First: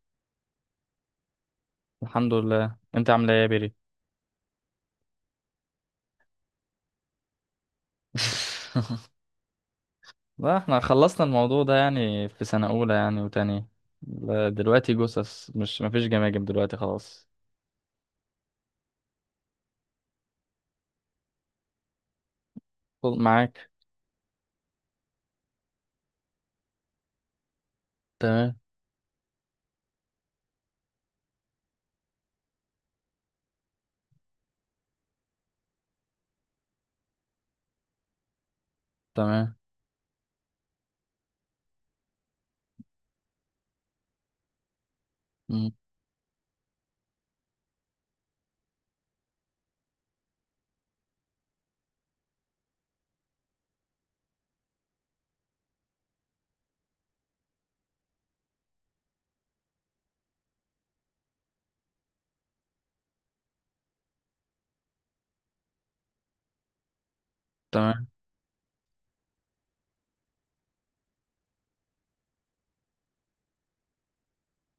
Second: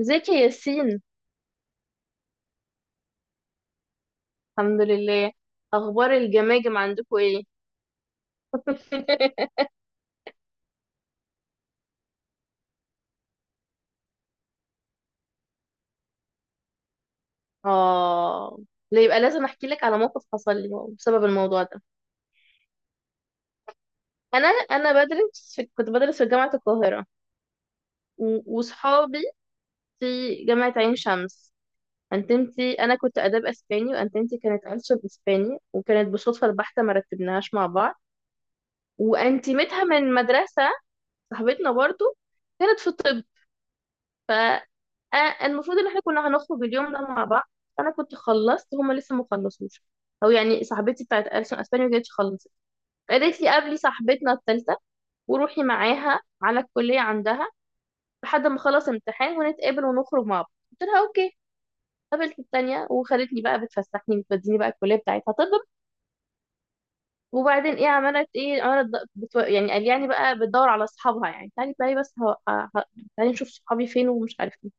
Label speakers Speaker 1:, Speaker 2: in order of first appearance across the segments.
Speaker 1: ازيك يا ياسين؟
Speaker 2: الحمد لله، انت عامله ايه يا بيري؟
Speaker 1: الحمد لله. اخبار الجماجم عندكم ايه؟
Speaker 2: لا، احنا خلصنا الموضوع ده يعني في سنه اولى يعني وتانية. لا، دلوقتي جثث، مش مفيش جماجم دلوقتي خلاص.
Speaker 1: اه، لا يبقى لازم احكي لك على موقف حصل لي بسبب الموضوع ده.
Speaker 2: خد معاك.
Speaker 1: انا بدرس في كنت بدرس في جامعه القاهره،
Speaker 2: تمام،
Speaker 1: وصحابي في جامعه عين شمس. انتمتي انا كنت اداب اسباني وانتمتي كانت انشب اسباني، وكانت بالصدفه البحته ما رتبناهاش مع بعض.
Speaker 2: تمام.
Speaker 1: وانتمتها من مدرسه صاحبتنا برضو كانت في الطب.
Speaker 2: مم.
Speaker 1: فالمفروض ان احنا كنا هنخرج اليوم ده مع بعض. انا كنت خلصت، هما لسه ما خلصوش. او يعني صاحبتي بتاعت ألسن اسبانيا ما كانتش خلصت. قالت لي قابلي صاحبتنا الثالثه وروحي معاها على الكليه عندها لحد ما خلص امتحان ونتقابل ونخرج مع بعض. قلت لها اوكي. قابلت التانية وخدتني بقى بتفسحني بتوديني بقى الكلية بتاعتها طب. وبعدين ايه؟
Speaker 2: تمام.
Speaker 1: عملت ايه؟ يعني قال يعني بقى بتدور على اصحابها يعني، تعالي بقى، بس تعالي نشوف صحابي فين ومش عارف إيه.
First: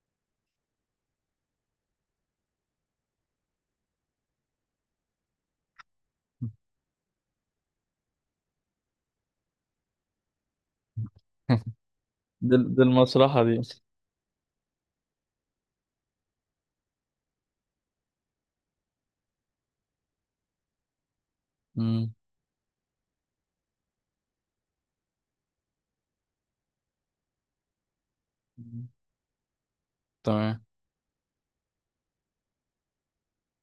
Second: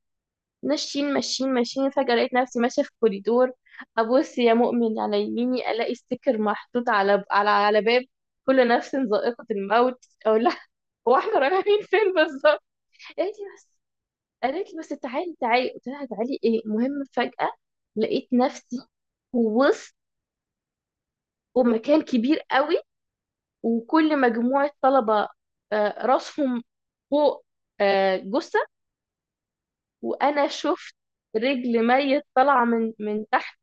Speaker 1: ماشيين ماشيين ماشيين، فجأة لقيت نفسي ماشية في كوريدور. أبص يا مؤمن على يميني، ألاقي ستيكر محطوط على باب، كل نفس ذائقة الموت. أقول لها هو احنا رايحين فين
Speaker 2: دي,
Speaker 1: بالظبط؟
Speaker 2: دي
Speaker 1: قالت
Speaker 2: المصلحه
Speaker 1: لي
Speaker 2: دي.
Speaker 1: بس قالت لي بس تعالي تعالي. قلت لها تعالي ايه؟ المهم فجأة لقيت نفسي ووسط، ومكان
Speaker 2: مم.
Speaker 1: كبير قوي، وكل مجموعة طلبة راسهم فوق، جثة، وأنا
Speaker 2: تمام.
Speaker 1: شفت رجل ميت طالعة من تحت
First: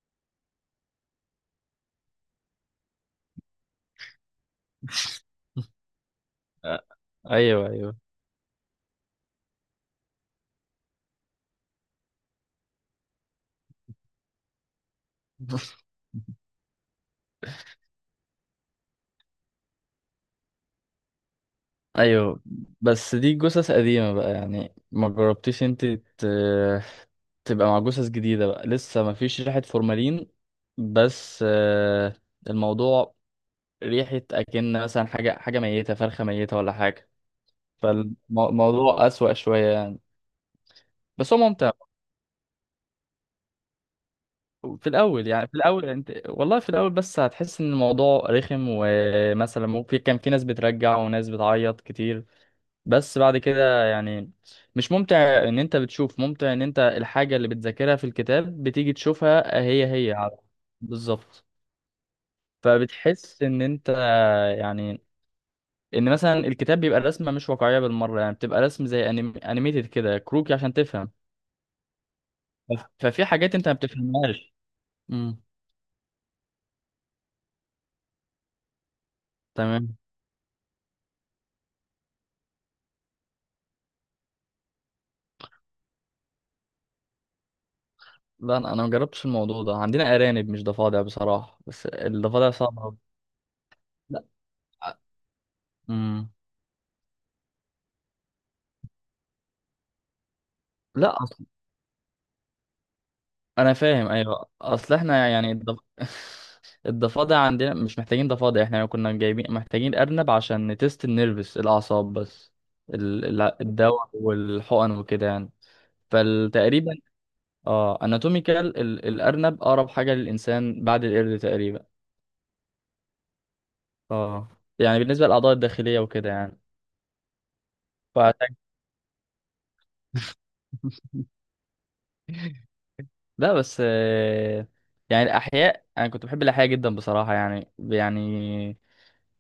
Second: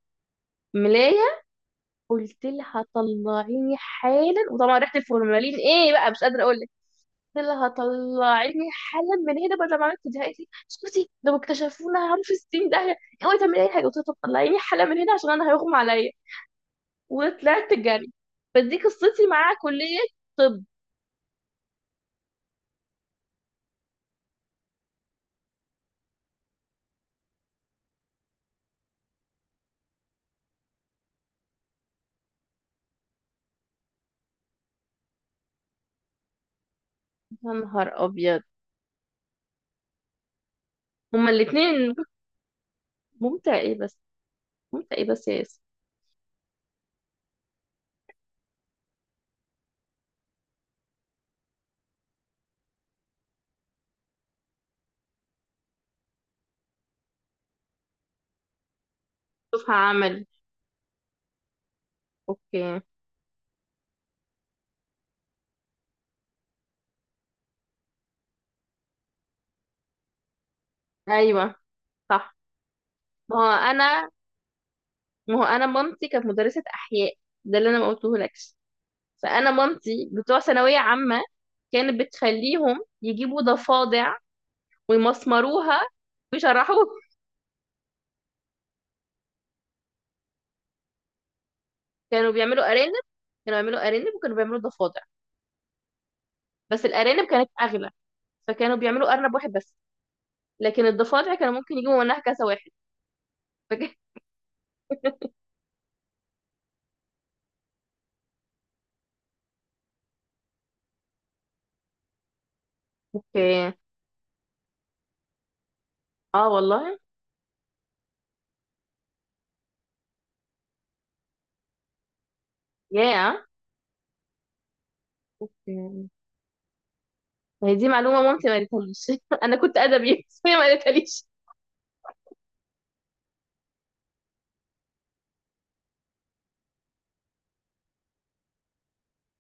Speaker 1: ملاية. قلت لها طلعيني حالا، وطبعا ريحه الفورمالين ايه بقى مش قادره اقول لك.
Speaker 2: آه،
Speaker 1: قلت
Speaker 2: ايوه،
Speaker 1: لها
Speaker 2: ايوه.
Speaker 1: طلعيني حالا من هنا، بدل ما عملت دي. قالت لي اسكتي، لو اكتشفونا هنروح في 60 داهيه، اوعي تعملي اي حاجه. قلت لها طب طلعيني حالا من هنا عشان انا هيغمى عليا. وطلعت جري. فدي قصتي مع كليه طب.
Speaker 2: ايوه، بس دي جثث قديمة بقى، يعني ما جربتيش انت تبقى مع جثث جديدة بقى لسه ما فيش ريحة فورمالين. بس الموضوع، ريحة اكن مثلا حاجة ميتة، فرخة ميتة ولا حاجة.
Speaker 1: يا نهار ابيض.
Speaker 2: فالموضوع أسوأ شوية يعني.
Speaker 1: هما
Speaker 2: بس هو ممتع.
Speaker 1: الاثنين. ممتع ايه بس؟
Speaker 2: في
Speaker 1: ممتع ايه
Speaker 2: الأول
Speaker 1: بس يا
Speaker 2: يعني، في
Speaker 1: ياسر؟
Speaker 2: الأول يعني أنت والله في الأول، بس هتحس إن الموضوع رخم، ومثلا ممكن كان في ناس بترجع وناس بتعيط كتير. بس بعد كده يعني مش ممتع، ان انت بتشوف ممتع ان انت الحاجة اللي بتذاكرها في الكتاب بتيجي تشوفها
Speaker 1: شوفها
Speaker 2: هي هي.
Speaker 1: عمل.
Speaker 2: بالظبط.
Speaker 1: اوكي.
Speaker 2: فبتحس ان انت، يعني ان مثلا الكتاب بيبقى الرسمة مش واقعية بالمرة، يعني بتبقى رسم زي انيميتد كده كروكي عشان تفهم.
Speaker 1: ايوه. صح.
Speaker 2: ففي
Speaker 1: ما هو
Speaker 2: حاجات انت ما
Speaker 1: انا
Speaker 2: بتفهمهاش.
Speaker 1: ما
Speaker 2: امم.
Speaker 1: هو انا مامتي كانت مدرسه احياء، ده اللي انا ما قلتهولكش. فانا
Speaker 2: تمام.
Speaker 1: مامتي بتوع ثانويه عامه، كانت بتخليهم يجيبوا ضفادع ويمسمروها ويشرحوها.
Speaker 2: لا، انا ما جربتش الموضوع ده، عندنا ارانب مش ضفادع بصراحة، بس
Speaker 1: كانوا
Speaker 2: الضفادع
Speaker 1: بيعملوا
Speaker 2: صعبة
Speaker 1: ارانب
Speaker 2: أوي.
Speaker 1: كانوا بيعملوا ارانب
Speaker 2: لا.
Speaker 1: وكانوا بيعملوا ضفادع،
Speaker 2: امم.
Speaker 1: بس الارانب كانت اغلى، فكانوا بيعملوا ارنب واحد بس، لكن
Speaker 2: لا،
Speaker 1: الضفادع كانوا ممكن يجيبوا منها كذا واحد.
Speaker 2: انا
Speaker 1: فكان
Speaker 2: فاهم، ايوه، اصل احنا يعني الضفادع عندنا مش محتاجين ضفادع، احنا كنا جايبين محتاجين ارنب عشان نتست النيرفس الاعصاب بس.
Speaker 1: اوكي.
Speaker 2: الدواء والحقن وكده يعني.
Speaker 1: اه
Speaker 2: فتقريبا.
Speaker 1: والله.
Speaker 2: اه. اناتوميكال الارنب اقرب حاجه للانسان بعد القرد تقريبا.
Speaker 1: يا
Speaker 2: اه، يعني بالنسبه للاعضاء الداخليه وكده يعني.
Speaker 1: هي دي معلومه مامتي ما
Speaker 2: فعشان.
Speaker 1: قالتهاليش. انا كنت ادبي بس هي ما قالتهاليش.
Speaker 2: لا، بس يعني الأحياء أنا كنت بحب الأحياء جدا بصراحة، يعني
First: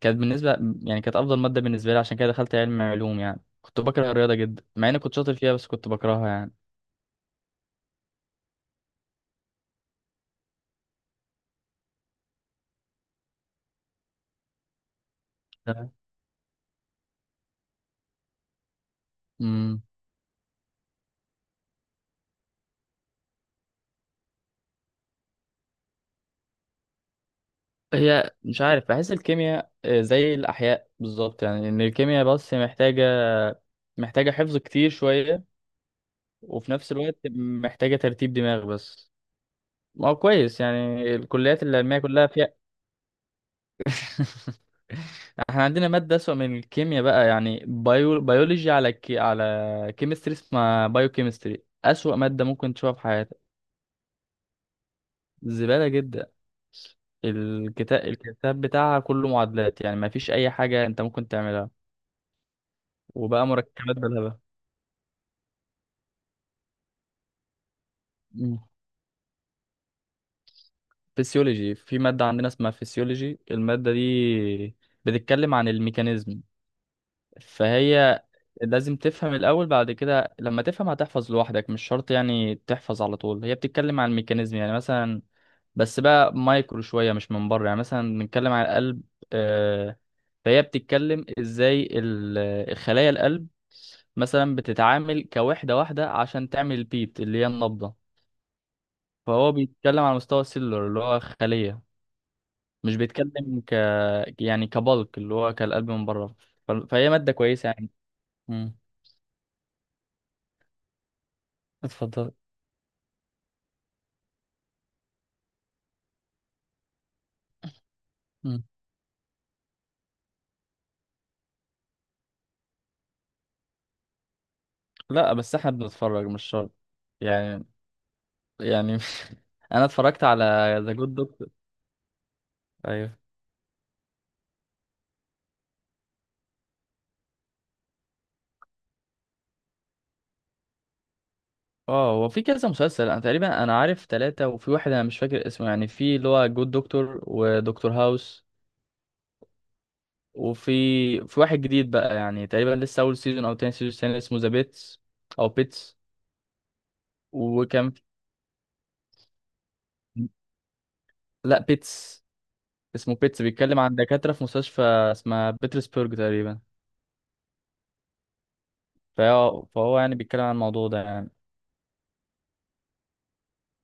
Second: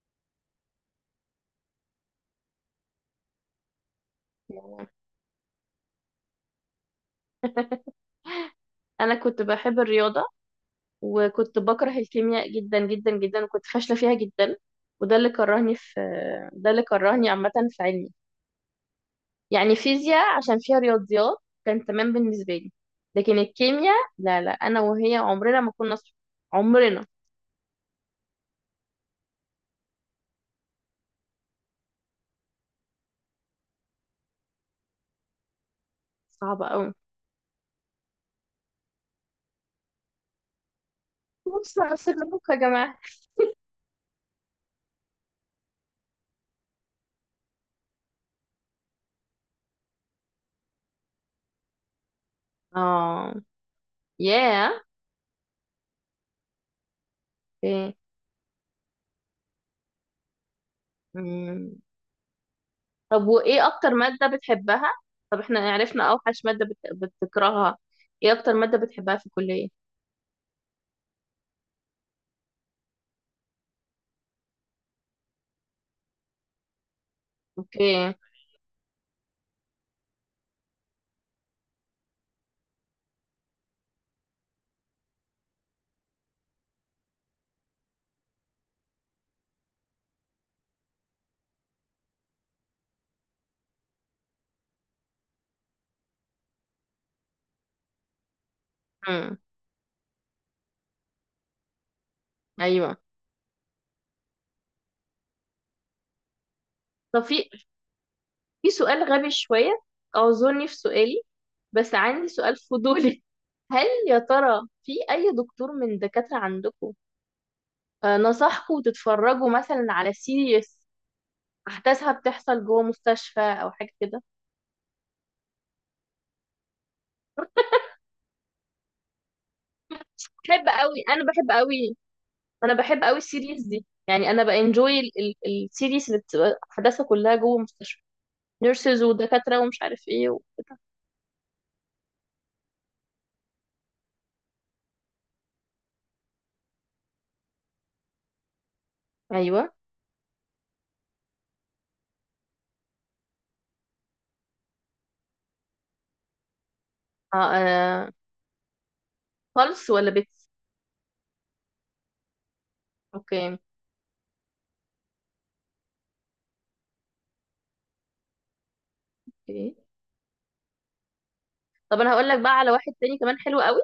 Speaker 2: كانت بالنسبة، يعني كانت أفضل مادة بالنسبة لي، عشان كده دخلت علم علوم، يعني كنت بكره الرياضة جدا مع إني كنت شاطر فيها بس كنت بكرهها يعني.
Speaker 1: انا كنت بحب الرياضه، وكنت بكره الكيمياء جدا جدا جدا، وكنت فاشلة فيها جدا. وده اللي كرهني
Speaker 2: تمام.
Speaker 1: في آه، ده اللي كرهني عامة في علمي. يعني
Speaker 2: امم
Speaker 1: فيزياء عشان فيها رياضيات كان تمام بالنسبة لي، لكن الكيمياء، لا لا، أنا وهي عمرنا ما كنا صحاب. عمرنا.
Speaker 2: هي مش عارف، بحس الكيمياء زي الأحياء بالظبط، يعني إن الكيمياء بس محتاجة حفظ كتير شوية،
Speaker 1: صعبة
Speaker 2: وفي نفس
Speaker 1: أوي.
Speaker 2: الوقت محتاجة ترتيب دماغ بس. ما هو كويس يعني، الكليات
Speaker 1: بص على
Speaker 2: العلمية كلها
Speaker 1: سيراميك
Speaker 2: فيها.
Speaker 1: يا جماعة.
Speaker 2: احنا عندنا مادة أسوأ من الكيمياء بقى، يعني بيولوجي على على كيمستري، اسمها بايو كيمستري، أسوأ مادة ممكن تشوفها في
Speaker 1: اه.
Speaker 2: حياتك.
Speaker 1: ياه.
Speaker 2: زبالة جدا.
Speaker 1: اوكي.
Speaker 2: الكتاب بتاعها كله معادلات، يعني ما فيش أي حاجة أنت ممكن تعملها،
Speaker 1: مم. طب
Speaker 2: وبقى
Speaker 1: وإيه أكتر
Speaker 2: مركبات
Speaker 1: مادة
Speaker 2: بالهبل.
Speaker 1: بتحبها؟ طب احنا عرفنا أوحش مادة بتكرهها، إيه أكتر
Speaker 2: مم.
Speaker 1: مادة بتحبها في الكلية؟
Speaker 2: فيسيولوجي، في مادة عندنا اسمها فيسيولوجي، المادة دي بتتكلم عن الميكانيزم.
Speaker 1: أوكي.
Speaker 2: فهي لازم تفهم الأول، بعد كده لما تفهم هتحفظ لوحدك، مش شرط يعني تحفظ على طول، هي بتتكلم عن الميكانيزم يعني مثلا، بس بقى مايكرو شوية مش من بره. يعني مثلا بنتكلم عن القلب، آه، فهي بتتكلم ازاي خلايا القلب مثلا بتتعامل كوحدة واحدة عشان تعمل البيت اللي هي النبضة.
Speaker 1: مم.
Speaker 2: فهو بيتكلم على مستوى السيلولر، اللي هو خلية، مش
Speaker 1: أيوه.
Speaker 2: بيتكلم يعني كبلك اللي هو كالقلب من بره. فهي
Speaker 1: طب
Speaker 2: مادة كويسة يعني.
Speaker 1: في
Speaker 2: مم.
Speaker 1: سؤال غبي شوية، أعذرني في سؤالي، بس عندي
Speaker 2: اتفضل.
Speaker 1: سؤال فضولي. هل يا ترى في أي دكتور من الدكاترة عندكم
Speaker 2: مم.
Speaker 1: نصحكم تتفرجوا مثلا على سيريس أحداثها بتحصل جوه مستشفى أو حاجة كده؟
Speaker 2: لا، بس احنا بنتفرج مش شرط، يعني، يعني. انا اتفرجت على
Speaker 1: بحب
Speaker 2: ذا
Speaker 1: أوي.
Speaker 2: جود
Speaker 1: أنا
Speaker 2: دكتور.
Speaker 1: بحب أوي أنا بحب أوي
Speaker 2: ايوه.
Speaker 1: السيريس دي، يعني أنا بانجوي السيريس اللي بتبقى أحداثها كلها جوه مستشفى، نيرسز ودكاترة ومش عارف إيه وكده.
Speaker 2: اه، هو في كذا مسلسل، انا تقريبا انا عارف ثلاثة، وفي واحد انا مش فاكر اسمه، يعني في اللي هو جود دكتور ودكتور هاوس.
Speaker 1: أيوه.
Speaker 2: وفي واحد جديد بقى يعني، تقريبا لسه اول سيزون او تاني سيزون، تاني اسمه ذا بيتس او بيتس.
Speaker 1: آه
Speaker 2: وكان
Speaker 1: آه، خالص ولا بيتس.
Speaker 2: لا، بيتس. اسمه بيتس،
Speaker 1: أوكي.
Speaker 2: بيتكلم عن دكاترة في مستشفى اسمها بيترسبرج تقريبا. فهو يعني بيتكلم عن الموضوع ده،
Speaker 1: طب انا هقول لك بقى على واحد تاني كمان حلو قوي،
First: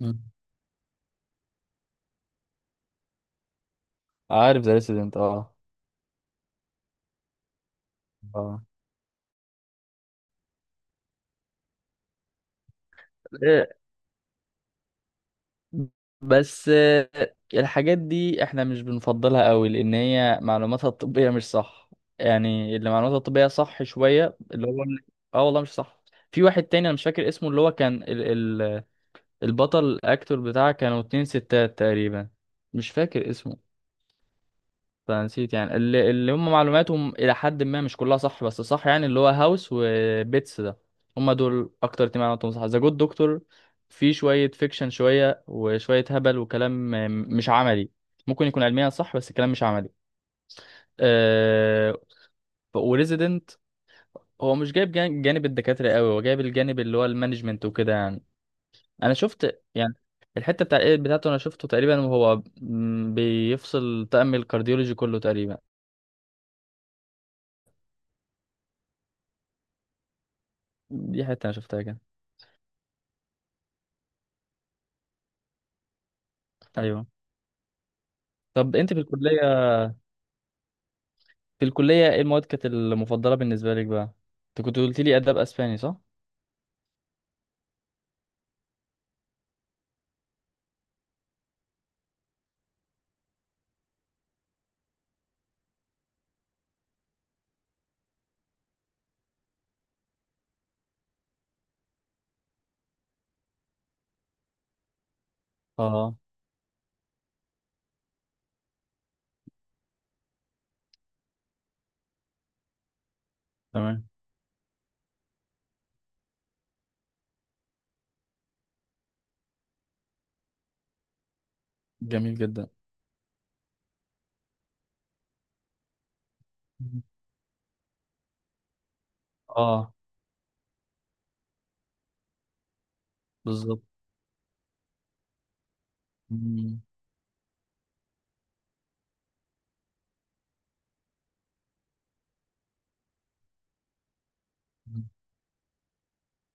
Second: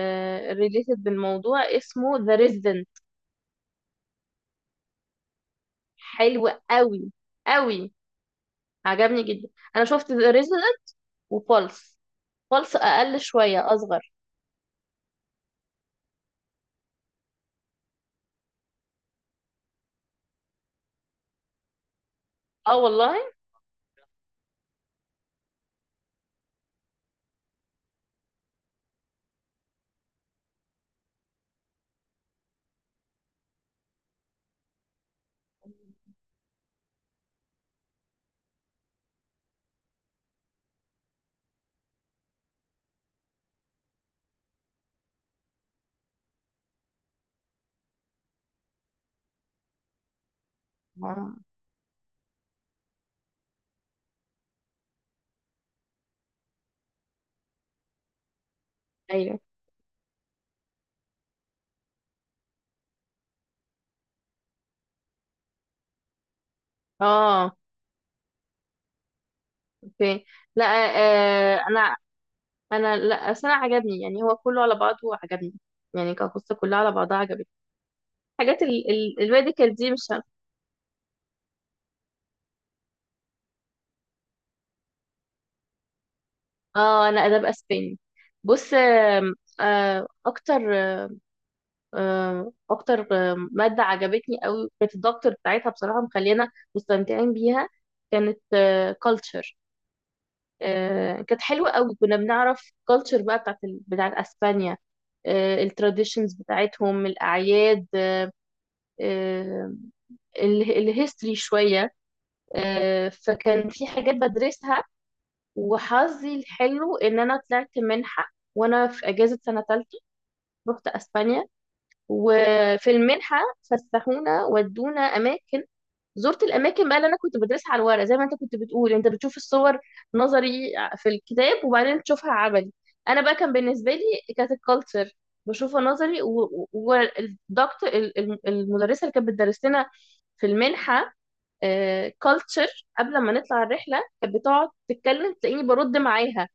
Speaker 2: يعني.
Speaker 1: ريليتد بالموضوع، اسمه ذا ريزيدنت.
Speaker 2: عارف ذا ريسيدنت، اه.
Speaker 1: حلو قوي قوي،
Speaker 2: اه.
Speaker 1: عجبني جدا. انا شفت ذا ريزيدنت وفولس. فولس اقل
Speaker 2: آه،
Speaker 1: شويه اصغر.
Speaker 2: بس الحاجات دي احنا مش بنفضلها قوي لان هي معلوماتها الطبية مش صح.
Speaker 1: اه
Speaker 2: يعني اللي
Speaker 1: والله.
Speaker 2: معلوماتها الطبية صح شوية، اللي هو اه والله مش صح. في واحد تاني انا مش فاكر اسمه، اللي هو كان ال... البطل الاكتور بتاعه، كانوا اتنين ستات تقريبا. مش فاكر اسمه. فنسيت، يعني اللي هم معلوماتهم الى حد ما مش كلها صح بس صح، يعني اللي هو هاوس وبيتس ده، هم دول اكتر اتنين معلوماتهم صح. ذا جود دكتور في شويه فيكشن شويه، وشويه هبل وكلام مش عملي. ممكن يكون علميا صح بس الكلام مش عملي.
Speaker 1: آه.
Speaker 2: أه وريزيدنت هو مش جايب جانب الدكاتره قوي، هو جايب الجانب اللي هو المانجمنت وكده يعني. انا
Speaker 1: ايوه.
Speaker 2: شفت يعني الحته بتاع الإيد بتاعته، انا شفته تقريبا، وهو بيفصل تأمل الكارديولوجي كله تقريبا.
Speaker 1: اه. اوكي. لا.
Speaker 2: دي حته انا
Speaker 1: آه
Speaker 2: شفتها
Speaker 1: انا
Speaker 2: كده.
Speaker 1: انا لا، بس انا عجبني يعني، هو كله على بعضه عجبني يعني، كقصه كلها على
Speaker 2: ايوه.
Speaker 1: بعضها عجبتني. حاجات
Speaker 2: طب
Speaker 1: ال
Speaker 2: انت في
Speaker 1: ال
Speaker 2: الكليه،
Speaker 1: الميديكال دي مش.
Speaker 2: في الكليه ايه المواد كانت المفضله بالنسبه لك بقى؟ انت كنت قلت لي اداب اسباني، صح؟
Speaker 1: اه انا اداب اسباني. بص، آه اكتر اكتر ماده عجبتني قوي، كانت الدكتور بتاعتها بصراحه مخلينا مستمتعين بيها. كانت كلتشر، كانت حلوه قوي. كنا بنعرف كلتشر بقى بتاعت بتاعت اسبانيا،
Speaker 2: اه.
Speaker 1: التراديشنز بتاعتهم، الاعياد، آه، الهيستوري شويه. فكان في
Speaker 2: تمام.
Speaker 1: حاجات بدرسها. وحظي الحلو ان انا طلعت منحه وانا في اجازه سنه ثالثه، رحت اسبانيا.
Speaker 2: جميل جدا.
Speaker 1: وفي المنحه فسحونا ودونا اماكن، زرت الاماكن بقى
Speaker 2: مم.
Speaker 1: اللي انا كنت بدرسها على الورق. زي ما انت كنت بتقول، انت بتشوف الصور
Speaker 2: اه.
Speaker 1: نظري في الكتاب وبعدين تشوفها عملي. انا بقى كان
Speaker 2: بالظبط.
Speaker 1: بالنسبه لي كانت الكالتشر بشوفها نظري.
Speaker 2: مم.
Speaker 1: والدكتور، المدرسه اللي كانت بتدرس لنا في المنحه كالتشر، قبل ما نطلع الرحله كانت بتقعد تتكلم تلاقيني برد معاها،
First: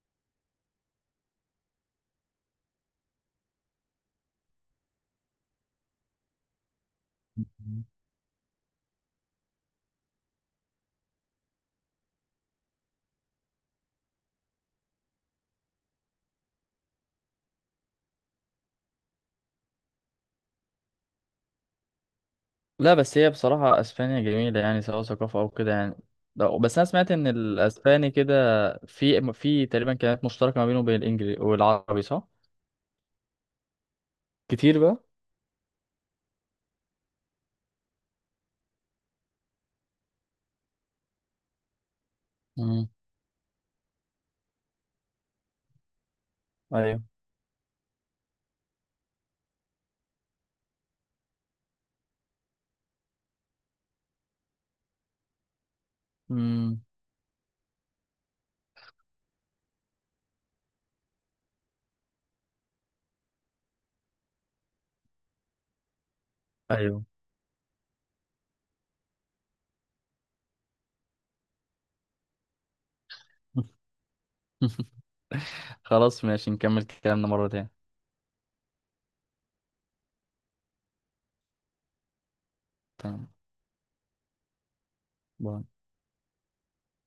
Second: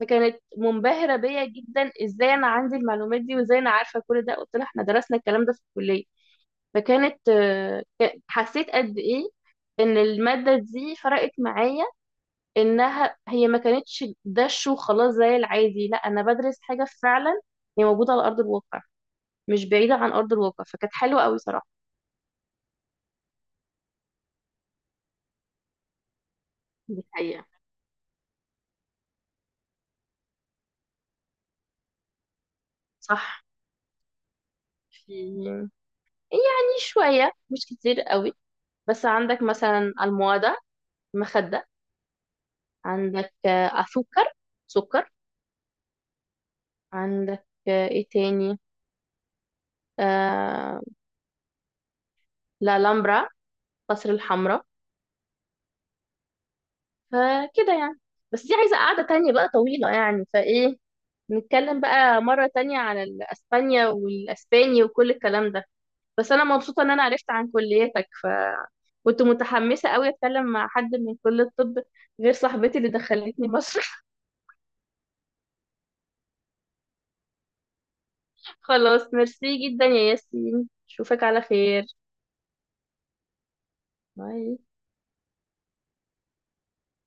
Speaker 1: فكانت منبهره بيا جدا ازاي انا عندي المعلومات دي وازاي انا عارفه كل ده. قلت لها احنا درسنا الكلام ده في الكليه. حسيت قد ايه ان المادة دي فرقت معايا، انها هي ما كانتش دش وخلاص زي العادي، لا انا بدرس حاجة فعلا هي موجودة على ارض الواقع، مش بعيدة عن ارض الواقع. فكانت حلوة قوي صراحة.
Speaker 2: لا، بس هي بصراحه اسبانيا جميله، يعني سواء ثقافه او كده يعني. لا، بس انا
Speaker 1: دي
Speaker 2: سمعت ان
Speaker 1: حقيقة.
Speaker 2: الاسباني كده، في تقريبا كلمات مشتركه ما بينه وبين الانجليزي والعربي، صح؟
Speaker 1: صح.
Speaker 2: كتير بقى.
Speaker 1: في يعني شوية مش كتير قوي. بس عندك مثلا الموادة، مخدة.
Speaker 2: امم.
Speaker 1: عندك أسكر، سكر.
Speaker 2: ايوه.
Speaker 1: عندك إيه تاني؟ آه... لا لامبرا، قصر الحمراء.
Speaker 2: امم.
Speaker 1: فكده يعني. بس دي عايزة قعدة تانية بقى طويلة يعني، فايه نتكلم بقى مرة تانية عن الأسبانيا والأسباني وكل الكلام ده. بس أنا مبسوطة إن أنا
Speaker 2: ايوه.
Speaker 1: عرفت عن كليتك، فكنت متحمسة أوي أتكلم مع حد من كلية الطب غير صاحبتي اللي دخلتني مصر.
Speaker 2: خلاص ماشي، نكمل كلامنا مره تانية.
Speaker 1: خلاص، ميرسي جدا يا ياسين، أشوفك على خير.
Speaker 2: تمام.
Speaker 1: باي
Speaker 2: باي.